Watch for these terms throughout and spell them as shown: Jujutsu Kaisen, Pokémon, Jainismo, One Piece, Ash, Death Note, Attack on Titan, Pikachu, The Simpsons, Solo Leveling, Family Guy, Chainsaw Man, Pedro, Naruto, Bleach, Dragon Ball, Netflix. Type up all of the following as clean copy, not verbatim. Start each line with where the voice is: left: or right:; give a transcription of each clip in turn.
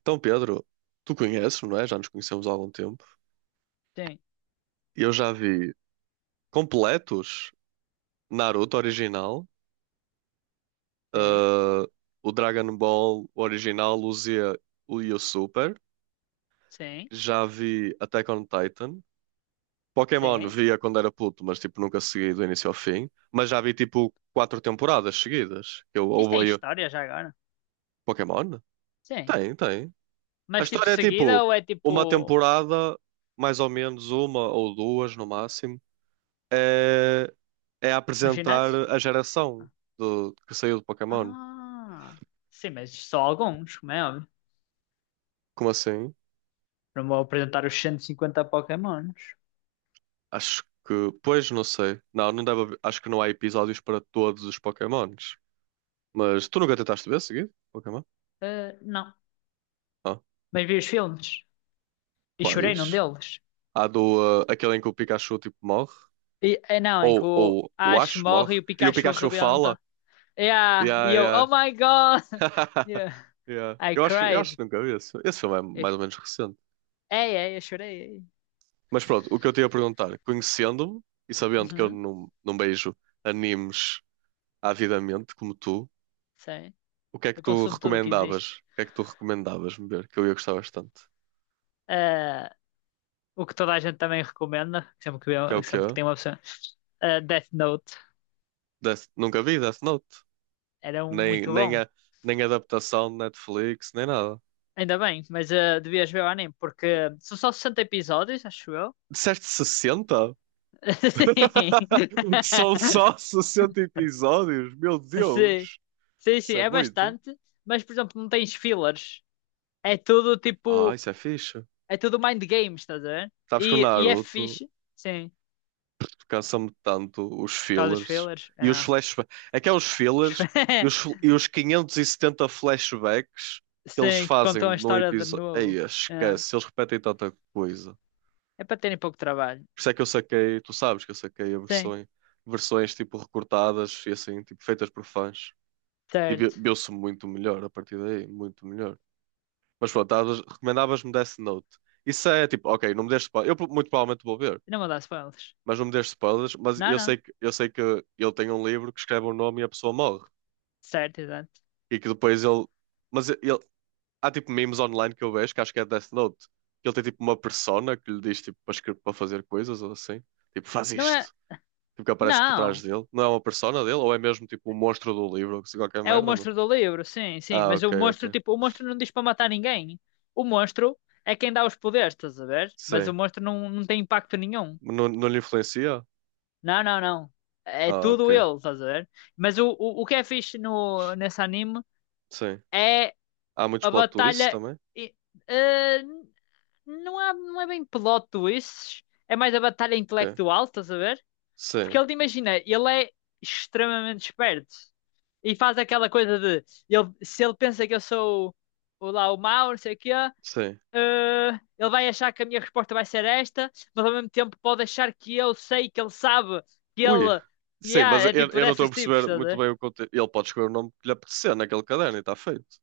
right: Então, Pedro, tu conheces, não é? Já nos conhecemos há algum tempo.
left: Sim,
right: Eu já vi completos Naruto original,
left: sim,
right: ah, o Dragon Ball original, o Z e o Super.
left: sim,
right: Já vi Attack on Titan. Pokémon
left: sim.
right: via quando era puto, mas tipo nunca segui do início ao fim. Mas já vi tipo quatro temporadas seguidas. Eu
left: Isso tem
right: ouvi veio
left: história já agora?
right: Pokémon?
left: Sim.
right: Tem, tem. A
left: Mas tipo
right: história é
left: seguida
right: tipo
left: ou é
right: uma
left: tipo
right: temporada, mais ou menos uma ou duas no máximo. É, é
left: um
right: apresentar
left: ginásio?
right: a geração do, que saiu do Pokémon.
left: Ah, sim, mas só alguns, como é óbvio.
right: Como assim?
left: Não vou apresentar os 150 Pokémons.
right: Acho que. Pois, não sei. Não deve haver- Acho que não há episódios para todos os Pokémons. Mas tu nunca tentaste ver seguido? Pokémon?
left: Ah, não.
right: Ah,
left: Mas vi os filmes e chorei num
right: quais?
left: deles.
right: Há do. Aquele em que o Pikachu tipo morre?
left: É não, em que
right: Ou,
left: o
right: ou o
left: Ash
right: Ash morre?
left: morre e o
right: E o
left: Pikachu
right: Pikachu fala?
left: rebenta. Yeah,
right: Yeah,
left: e eu,
right: yeah.
left: oh my God! Yeah.
right: Yeah.
left: I
right: Eu acho
left: cried.
right: que nunca vi esse. Esse filme é
left: Eu-
right: mais ou menos recente.
left: Ei, ei, eu chorei. Ei.
right: Mas pronto, o que eu te ia perguntar, conhecendo-me e sabendo que eu
left: Uhum,
right: não beijo animes avidamente como tu,
left: sei.
right: o que é que
left: Eu
right: tu
left: consumo tudo o que existe.
right: recomendavas? O que é que tu recomendavas-me ver? Que eu ia gostar bastante.
left: Ah, o que toda a gente também recomenda, sempre que,
right: Que é o
left: sempre que
right: quê?
left: tem uma opção, Death Note
right: Death... Nunca vi Death Note.
left: era um
right: Nem,
left: muito
right: nem,
left: bom.
right: a, Nem adaptação de Netflix, nem nada.
left: Ainda bem, mas devias ver o anime, porque são só 60 episódios, acho eu.
right: Disseste 60?
left: Sim.
right: São só 60 episódios? Meu
left: Sim,
right: Deus!
left: sim, sim,
right: Isso é
left: é
right: muito.
left: bastante, mas por exemplo, não tens fillers. É tudo
right: Ah,
left: tipo,
right: isso é fixe.
left: é tudo mind games, estás a ver?
right: Sabes que o
left: E é
right: Naruto
left: fixe, sim,
right: cansa-me tanto os
left: por causa dos
right: fillers
left: fillers.
right: e os
left: É.
right: flashbacks. É que é os fillers e e os 570 flashbacks que eles
left: Sim, que
right: fazem
left: contam a
right: num
left: história de
right: episódio. Ei,
left: novo. É,
right: esquece, eles repetem tanta coisa.
left: é para terem pouco trabalho.
right: Por isso é que eu saquei, tu sabes que eu saquei a
left: Sim,
right: versões, versões tipo recortadas e assim, tipo feitas por fãs. E vi-
left: certo.
right: viu-se muito melhor a partir daí, muito melhor. Mas pronto, estavas- recomendavas-me Death Note. Isso é tipo, ok, não me deste spoiler. Eu pro- muito provavelmente vou ver.
left: Não vou dar spoilers.
right: Mas não me dês spoilers, mas
left: Não,
right: eu
left: não.
right: sei que eu sei que ele tem um livro que escreve o nome e a pessoa morre.
left: Certo, exato.
right: E que depois ele. Mas ele. Há tipo memes online que eu vejo, que acho que é Death Note, que ele tem tipo uma persona que lhe diz tipo para, escrever, para fazer coisas ou assim. Tipo, faz
left: Não é.
right: isto. Tipo, que aparece por trás
left: Não!
right: dele. Não é uma persona dele, ou é mesmo tipo um monstro do livro, ou assim, qualquer
left: É o
right: merda, não?
left: monstro do livro, sim, sim.
right: Ah,
left: Mas
right: ok,
left: o
right: ok.
left: monstro, tipo, o monstro não diz para matar ninguém. O monstro é quem dá os poderes, estás a ver? Mas o
right: Sim.
left: monstro não, não tem impacto nenhum.
right: Não, não lhe influencia?
left: Não, não, não. É
right: Ah,
left: tudo
right: ok.
left: ele, estás a ver? Mas o que é fixe no, nesse anime
right: Sim.
left: é
right: Há muitos
left: a
right: plot twists
left: batalha.
right: também?
left: e- eh, não é bem plot twists. É mais a batalha
right: Ok.
left: intelectual, estás a ver? Porque
right: Sim,
left: ele, imagina, ele é extremamente esperto. E faz aquela coisa de... Ele, se ele pensa que eu sou o, lá o mau, não sei o quê...
right: sim.
left: eh, ele vai achar que a minha resposta vai ser esta, mas ao mesmo tempo pode achar que eu sei, que ele sabe, que
right: Ui,
left: ele...
right: sim,
left: Yeah,
right: mas
left: é
right: eu,
left: tipo
right: eu não estou a
left: dessas tipos,
right: perceber
left: estás a
right: muito
left: ver?
right: bem o conteúdo. Ele pode escolher o nome que lhe apetecer naquele caderno e está feito.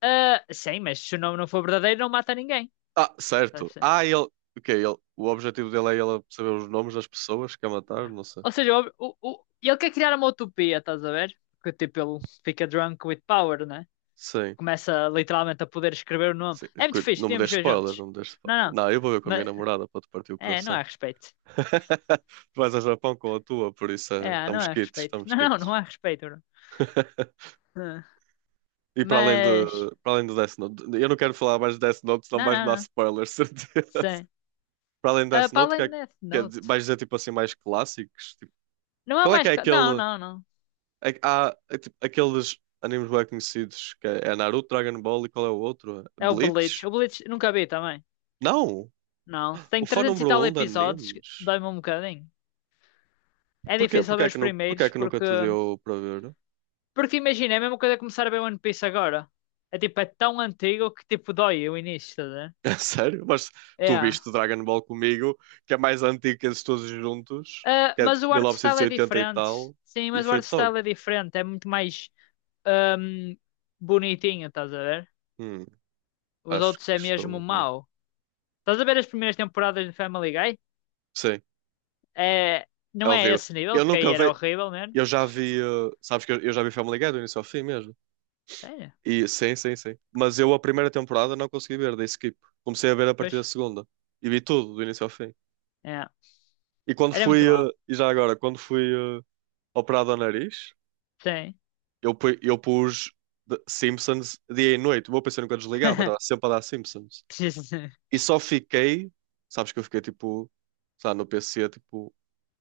left: Ah, sim, mas se o nome não for verdadeiro, não mata ninguém.
right: Ah, certo.
left: Estás a ver?
right: Ah, ele. O quê? Ele... O objetivo dele é ele saber os nomes das pessoas que quer matar? Não sei.
left: Ou seja, ele quer criar uma utopia, estás a ver? Porque tipo, ele fica drunk with power, né?
right: Sim.
left: Começa literalmente a poder escrever o nome.
right: Sim.
left: É muito
right: Cu-
left: fixe,
right: Não me
left: podíamos
right: deixes
left: ver
right: spoilers,
left: juntos.
right: não me deixes
left: Não,
right: spoilers.
left: não.
right: Não, eu vou ver com a minha
left: Mas,
right: namorada para te partir o
left: é, não há
right: coração.
left: respeito.
right: Tu vais ao Japão com a tua, por isso
left: É, não
right: estamos
left: há
right: quites,
left: respeito.
right: estamos
left: Não, não, não
right: quites.
left: há respeito, Bruno. Ah,
right: E para além de,
left: mas,
right: para além do Death Note, eu não quero falar mais de Death Note, senão
left: não,
right: vais-me
left: não,
right: dar
left: não.
right: spoilers, certeza.
left: Sim.
right: Para além de
left: Ah,
right: Death
left: para
right: Note,
left: além
right: que
left: de Death
right: é de-
left: Note.
right: vais dizer tipo assim mais clássicos? Tipo,
left: Não há
right: qual é que
left: mais.
right: é
left: Não,
right: aquele.
left: não, não.
right: É, que há é, tipo, aqueles animes bem conhecidos que é, é Naruto, Dragon Ball e qual é o outro?
left: É o
right: Bleach?
left: Bleach. O Bleach nunca vi também.
right: Não!
left: Não. Tem
right: O fã
left: 300 e
right: número
left: tal
right: um de
left: episódios.
right: animes.
left: Dói-me um bocadinho. É
right: Porquê?
left: difícil
right: Porquê
left: ver
right: é
left: os
right: que, nu- porquê é
left: primeiros
right: que nunca
left: porque.
right: te deu para ver?
left: Porque imagina, é a mesma coisa começar a ver One Piece agora. É tipo, é tão antigo que tipo dói o início, tá a ver?
right: É sério? Mas tu
left: É.
right: viste Dragon Ball comigo, que é mais antigo que eles todos juntos,
left: Ah,
right: que é de
left: mas o art style é
right: 1980 e oitenta e
left: diferente.
right: tal,
left: Sim,
right: e
left: mas o
right: foi
left: art
right: top.
left: style é diferente. É muito mais ahm, bonitinho, estás a ver?
right: Hum,
left: Os
right: acho que
left: outros é mesmo
right: estou a ver.
left: mau. Estás a ver as primeiras temporadas de Family Guy?
right: Sim,
left: É,
right: é
left: não é
right: horrível.
left: esse nível,
right: Eu
left: porque
right: nunca
left: aí era
right: vi.
left: horrível, mesmo.
right: Eu já vi, sabes que eu já vi Family Guy do início ao fim mesmo.
left: Sério?
right: E sim, sim, sim. Mas eu a primeira temporada não consegui ver, dei skip. Comecei a ver a partir
left: Pois.
right: da segunda e vi tudo do início ao fim.
left: É.
right: E quando
left: Era
right: fui,
left: muito mau.
right: e já agora, quando fui operado ao nariz,
left: Sim.
right: eu, pu- eu pus The Simpsons dia e noite. O meu PC nunca desligava, estava sempre a dar Simpsons.
left: Jesus.
right: E só fiquei, sabes que eu fiquei tipo, sabe, no PC tipo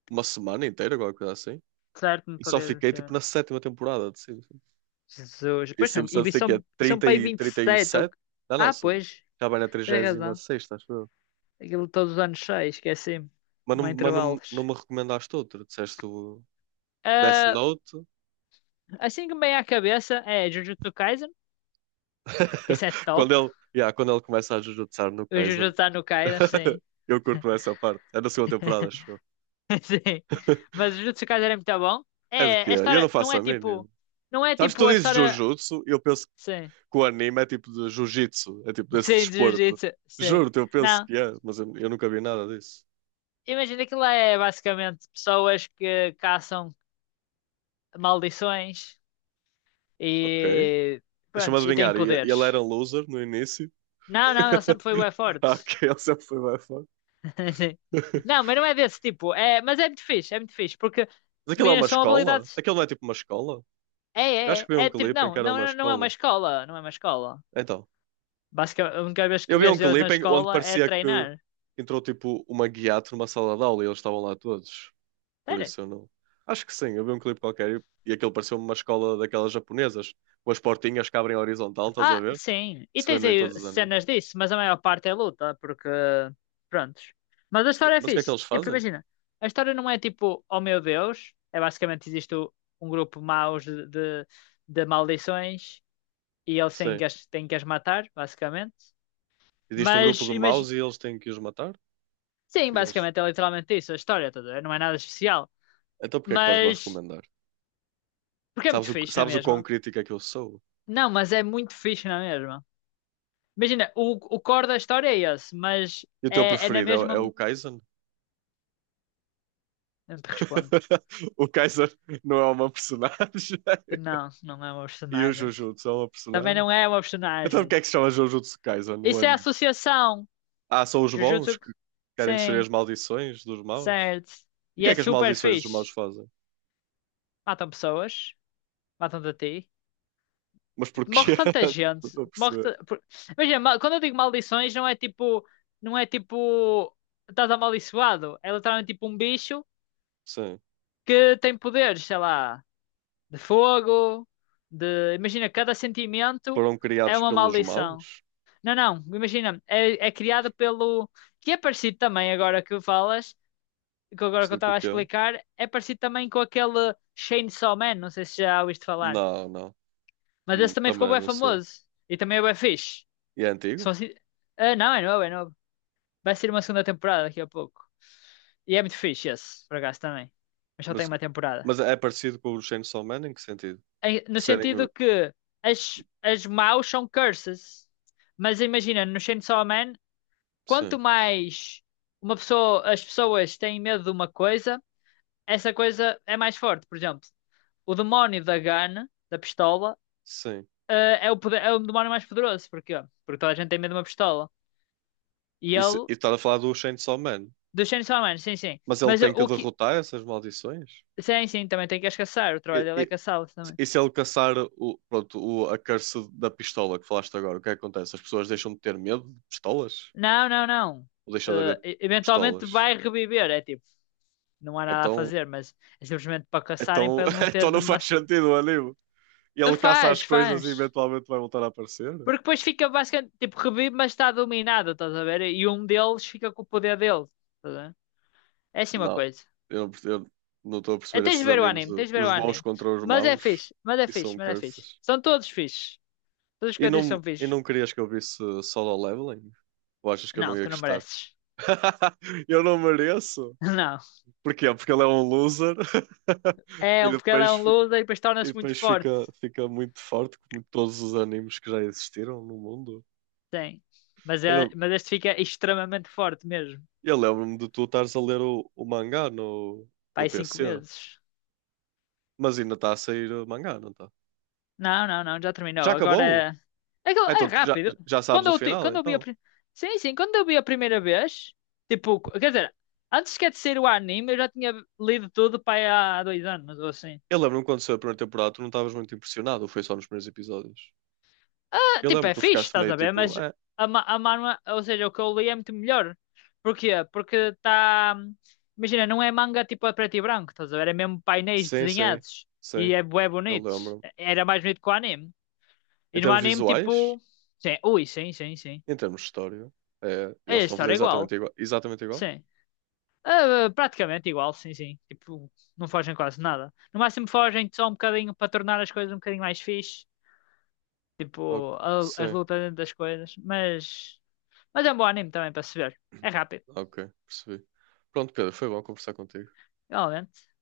right: uma semana inteira, alguma coisa assim.
left: Certo, não
right: E só
left: poder
right: fiquei tipo
left: mexer.
right: na sétima temporada de Simpsons.
left: Jesus.
right: E em
left: Pois são.
right: Santos
left: E
right: tem que é
left: são, são
right: 30
left: para aí
right: e
left: vinte e
right: trinta e
left: sete
right: sete. Não,
left: ah,
right: sou...
left: pois.
right: já vai na
left: Tens razão.
right: 36, acho eu.
left: Aquilo todos os anos 6, esqueci-me. Não há
right: Mas não,
left: intervalos.
right: não me recomendaste outro. Disseste o Death
left: Ah,
right: Note.
left: assim que me vem a cabeça é Jujutsu Kaisen, que esse é
right: Quando
left: top.
right: ele, yeah, quando ele começa a jujutsar no
left: O Jujutsu
right: Kaisen.
left: tá no Kaisen, sim.
right: Eu curto essa parte. É da segunda temporada, acho eu.
left: Sim. Mas Jujutsu Kaisen é muito bom.
right: É de
left: É,
right: quê?
left: a
right: Eu não
left: história não
right: faço
left: é
right: a mínima.
left: tipo. Não é
right: Sabes,
left: tipo
right: tu
left: a
right: dizes
left: história.
right: Jujutsu e eu penso
left: Sim.
right: que o anime é tipo de Jiu-Jitsu. É tipo desse
left: Sim, de
right: desporto.
left: Jujutsu. Sim.
right: Juro-te, eu penso
left: Não.
right: que é, mas eu nunca vi nada disso.
left: Imagina que lá é basicamente pessoas que caçam maldições
right: Ok.
left: e.
right: Deixa-me
left: Pronto, e têm
right: adivinhar. E- Ele era
left: poderes.
right: um loser no início.
left: Não, não, ele sempre foi bué forte.
right: Ah, ok, ele sempre foi mais forte.
left: Sim. Não, mas não é desse tipo. É, mas é muito fixe, é muito fixe. Porque,
right: Mas aquilo é
left: imagina,
right: uma
left: são
right: escola?
left: habilidades.
right: Aquilo não é tipo uma escola?
left: É,
right: Eu
left: é,
right: acho que vi
left: é,
right: um
left: é tipo,
right: clipe em que
left: não,
right: era
left: não,
right: uma
left: não é uma
right: escola.
left: escola, não é uma escola.
right: Então,
left: Basicamente, a única vez
right: eu
left: que
right: vi um
left: vês eles na
right: clipe em- onde
left: escola é
right: parecia que
left: treinar.
right: entrou tipo uma guiato numa sala de aula e eles estavam lá todos. Por
left: Sério?
right: isso eu não. Acho que sim, eu vi um clipe qualquer e aquilo pareceu uma escola daquelas japonesas, com as portinhas que abrem horizontal, estás a
left: Ah,
right: ver?
left: sim.
right: Que
left: E
right: se
left: tens
right: vê em
left: aí
right: todos os animes.
left: cenas disso, mas a maior parte é luta, porque, prontos. Mas a história é
right: Mas o que é que
left: fixe.
right: eles
left: Tipo,
right: fazem?
left: imagina, a história não é tipo, oh meu Deus, é basicamente existe um grupo maus de maldições e eles têm
right: Sim.
left: que as, têm que as matar, basicamente.
right: Existe um grupo
left: Mas,
right: de maus
left: imagina,
right: e eles têm que os matar?
left: sim,
right: E eles.
left: basicamente é literalmente isso, a história toda, não é nada especial.
right: Então porque é que estás-me a
left: Mas
right: recomendar?
left: porque é muito fixe, não é
right: Sabes o quão
left: mesmo?
right: crítico é que eu sou?
left: Não, mas é muito fixe, não é mesmo? Imagina, o core da história é esse, mas
right: E o teu
left: é, é na
right: preferido é, o- é
left: mesma.
right: o Kaizen?
left: Não te respondo.
right: O Kaizen não é uma personagem.
left: Não, não é uma
right: E o
left: personagem.
right: Jujutsu é uma
left: Também
right: personagem?
left: não é uma
right: Então porque
left: personagem.
right: é que se chama Jujutsu Kaisen no
left: Isso é
right: anime?
left: associação.
right: Ah, são os bons
left: Jujutsu.
right: que querem destruir as
left: Sim,
right: maldições dos maus?
left: certo.
right: E o
left: E
right: que
left: é
right: é que as
left: super
right: maldições dos maus
left: fixe.
right: fazem?
left: Matam pessoas, matam-te a ti.
right: Mas
left: Tipo,
right: porquê?
left: morre tanta
right: Não
left: gente.
right: estou a
left: Morre
right: perceber.
left: imagina, quando eu digo maldições, não é tipo. Não é tipo. Estás amaldiçoado. É literalmente tipo um bicho
right: Sim.
left: que tem poderes, sei lá, de fogo, de. Imagina, cada sentimento
right: Foram
left: é
right: criados
left: uma
right: pelos
left: maldição.
right: maus?
left: Não, não, imagina, é, é criado pelo. Que é parecido também, agora que falas, que agora que eu
right: Sei o
left: estava a
right: que é.
left: explicar, é parecido também com aquele Chainsaw Man, não sei se já ouviste falar.
right: Não, não.
left: Mas esse também ficou
right: Também
left: bem
right: não sei.
left: famoso. E também é bem fixe.
right: E é
left: São
right: antigo?
left: assim... Ah, não, é novo, é novo. Vai ser uma segunda temporada daqui a pouco. E é muito fixe esse, por acaso também. Mas só tem
right: Mas,
left: uma temporada.
right: mas é parecido com o Chainsaw Man em que sentido?
left: No
right: Serem
left: sentido que as maus são curses. Mas imagina, no Chainsaw Man, quanto
right: Sim,
left: mais uma pessoa, as pessoas têm medo de uma coisa, essa coisa é mais forte. Por exemplo, o demónio da gun, da pistola,
right: sim.
left: é o, é o demónio mais poderoso. Porquê? Porque toda a gente tem medo de uma pistola. E
right: Isso,
left: ele,
right: e estás a falar do Chainsaw Man.
left: do Chainsaw Man, sim, sim.
right: Mas ele
left: Mas o
right: tem que
left: o que.
right: derrotar essas maldições?
left: Sim, sim, também tem que as caçar. O trabalho
right: E,
left: dele é
right: e-
left: caçá-los também.
right: e se ele caçar o, pronto, o, a curse da pistola que falaste agora, o que é que acontece? As pessoas deixam de ter medo de pistolas?
left: Não, não, não.
right: Ou deixam de haver
left: Eventualmente
right: pistolas?
left: vai reviver. É tipo. Não há nada a
right: Então,
left: fazer, mas é simplesmente para caçarem
right: então,
left: para ele não
right: então
left: ter de
right: não faz
left: massa.
right: sentido o anime. E ele caça
left: Faz,
right: as coisas e
left: faz.
right: eventualmente vai voltar a aparecer?
left: Porque depois fica basicamente tipo revive, mas está dominado, estás a ver? E um deles fica com o poder dele. Estás a ver? É assim uma
right: Não.
left: coisa.
right: Eu não estou a
left: É,
right: perceber
left: tens
right: esses
left: de ver o
right: animes
left: anime,
right: de
left: tens de ver o
right: os bons
left: anime.
right: contra os
left: Mas é
right: maus.
left: fixe, mas é
right: E
left: fixe,
right: são
left: mas é fixe.
right: curses.
left: São todos fixes. Todos os que
right: E
left: eu disse são
right: não, e
left: fixes.
right: não querias que eu visse solo leveling? Ou achas que eu não
left: Não,
right: ia
left: tu não
right: gostar?
left: mereces.
right: Eu não mereço.
left: Não.
right: Porquê? Porque ele é um loser
left: É,
right: e
left: porque ele é
right: depois,
left: um
right: fi-
left: loser e depois
right: e
left: torna-se muito
right: depois fica,
left: forte.
right: fica muito forte, como todos os animes que já existiram no mundo.
left: Sim. Mas,
right: Eu,
left: é,
right: não-
left: mas este fica extremamente forte mesmo.
right: eu lembro-me de tu estares a ler o mangá no
left: Pai, 5
right: PC,
left: vezes.
right: mas ainda está a sair o mangá, não está?
left: Não, não, não, já
right: Já
left: terminou. Agora
right: acabou?
left: é,
right: Ah,
left: é
right: então tu já,
left: rápido.
right: já sabes o final,
left: Quando eu vi
right: então.
left: sim, sim, quando eu vi a primeira vez, tipo, quer dizer, antes sequer de ser o anime, eu já tinha lido tudo para aí há 2 anos ou assim.
right: Eu lembro-me quando saiu a primeira temporada, tu não estavas muito impressionado, ou foi só nos primeiros episódios?
left: Ah,
right: Eu
left: tipo,
right: lembro, que
left: é
right: tu
left: fixe,
right: ficaste
left: estás
right: meio
left: a ver?
right: tipo,
left: Mas
right: ah,
left: a manhwa, ou seja, o que eu li é muito melhor. Porquê? Porque está, imagina, não é manga tipo a preto e branco, estás a ver? É mesmo painéis
right: sim, sim,
left: desenhados
right: sim,
left: e é bué
right: eu
left: bonitos.
right: lembro.
left: Era mais bonito que o anime.
right: Em
left: E no
right: termos
left: anime,
right: visuais,
left: tipo, sim, ui, sim, sim, sim.
right: em termos de história, é,
left: É
right: eles
left: a
right: estão a fazer
left: história é
right: exatamente
left: igual,
right: igual. Exatamente igual?
left: sim. Ah, praticamente igual, sim, sim. Tipo, não fogem quase nada. No máximo fogem só um bocadinho para tornar as coisas um bocadinho mais fixe. Tipo,
right: Ok,
left: as
right: sim,
left: lutas dentro das coisas. Mas é um bom anime também para se ver. É rápido,
right: ok, percebi. Pronto, Pedro, foi bom conversar contigo.
left: realmente.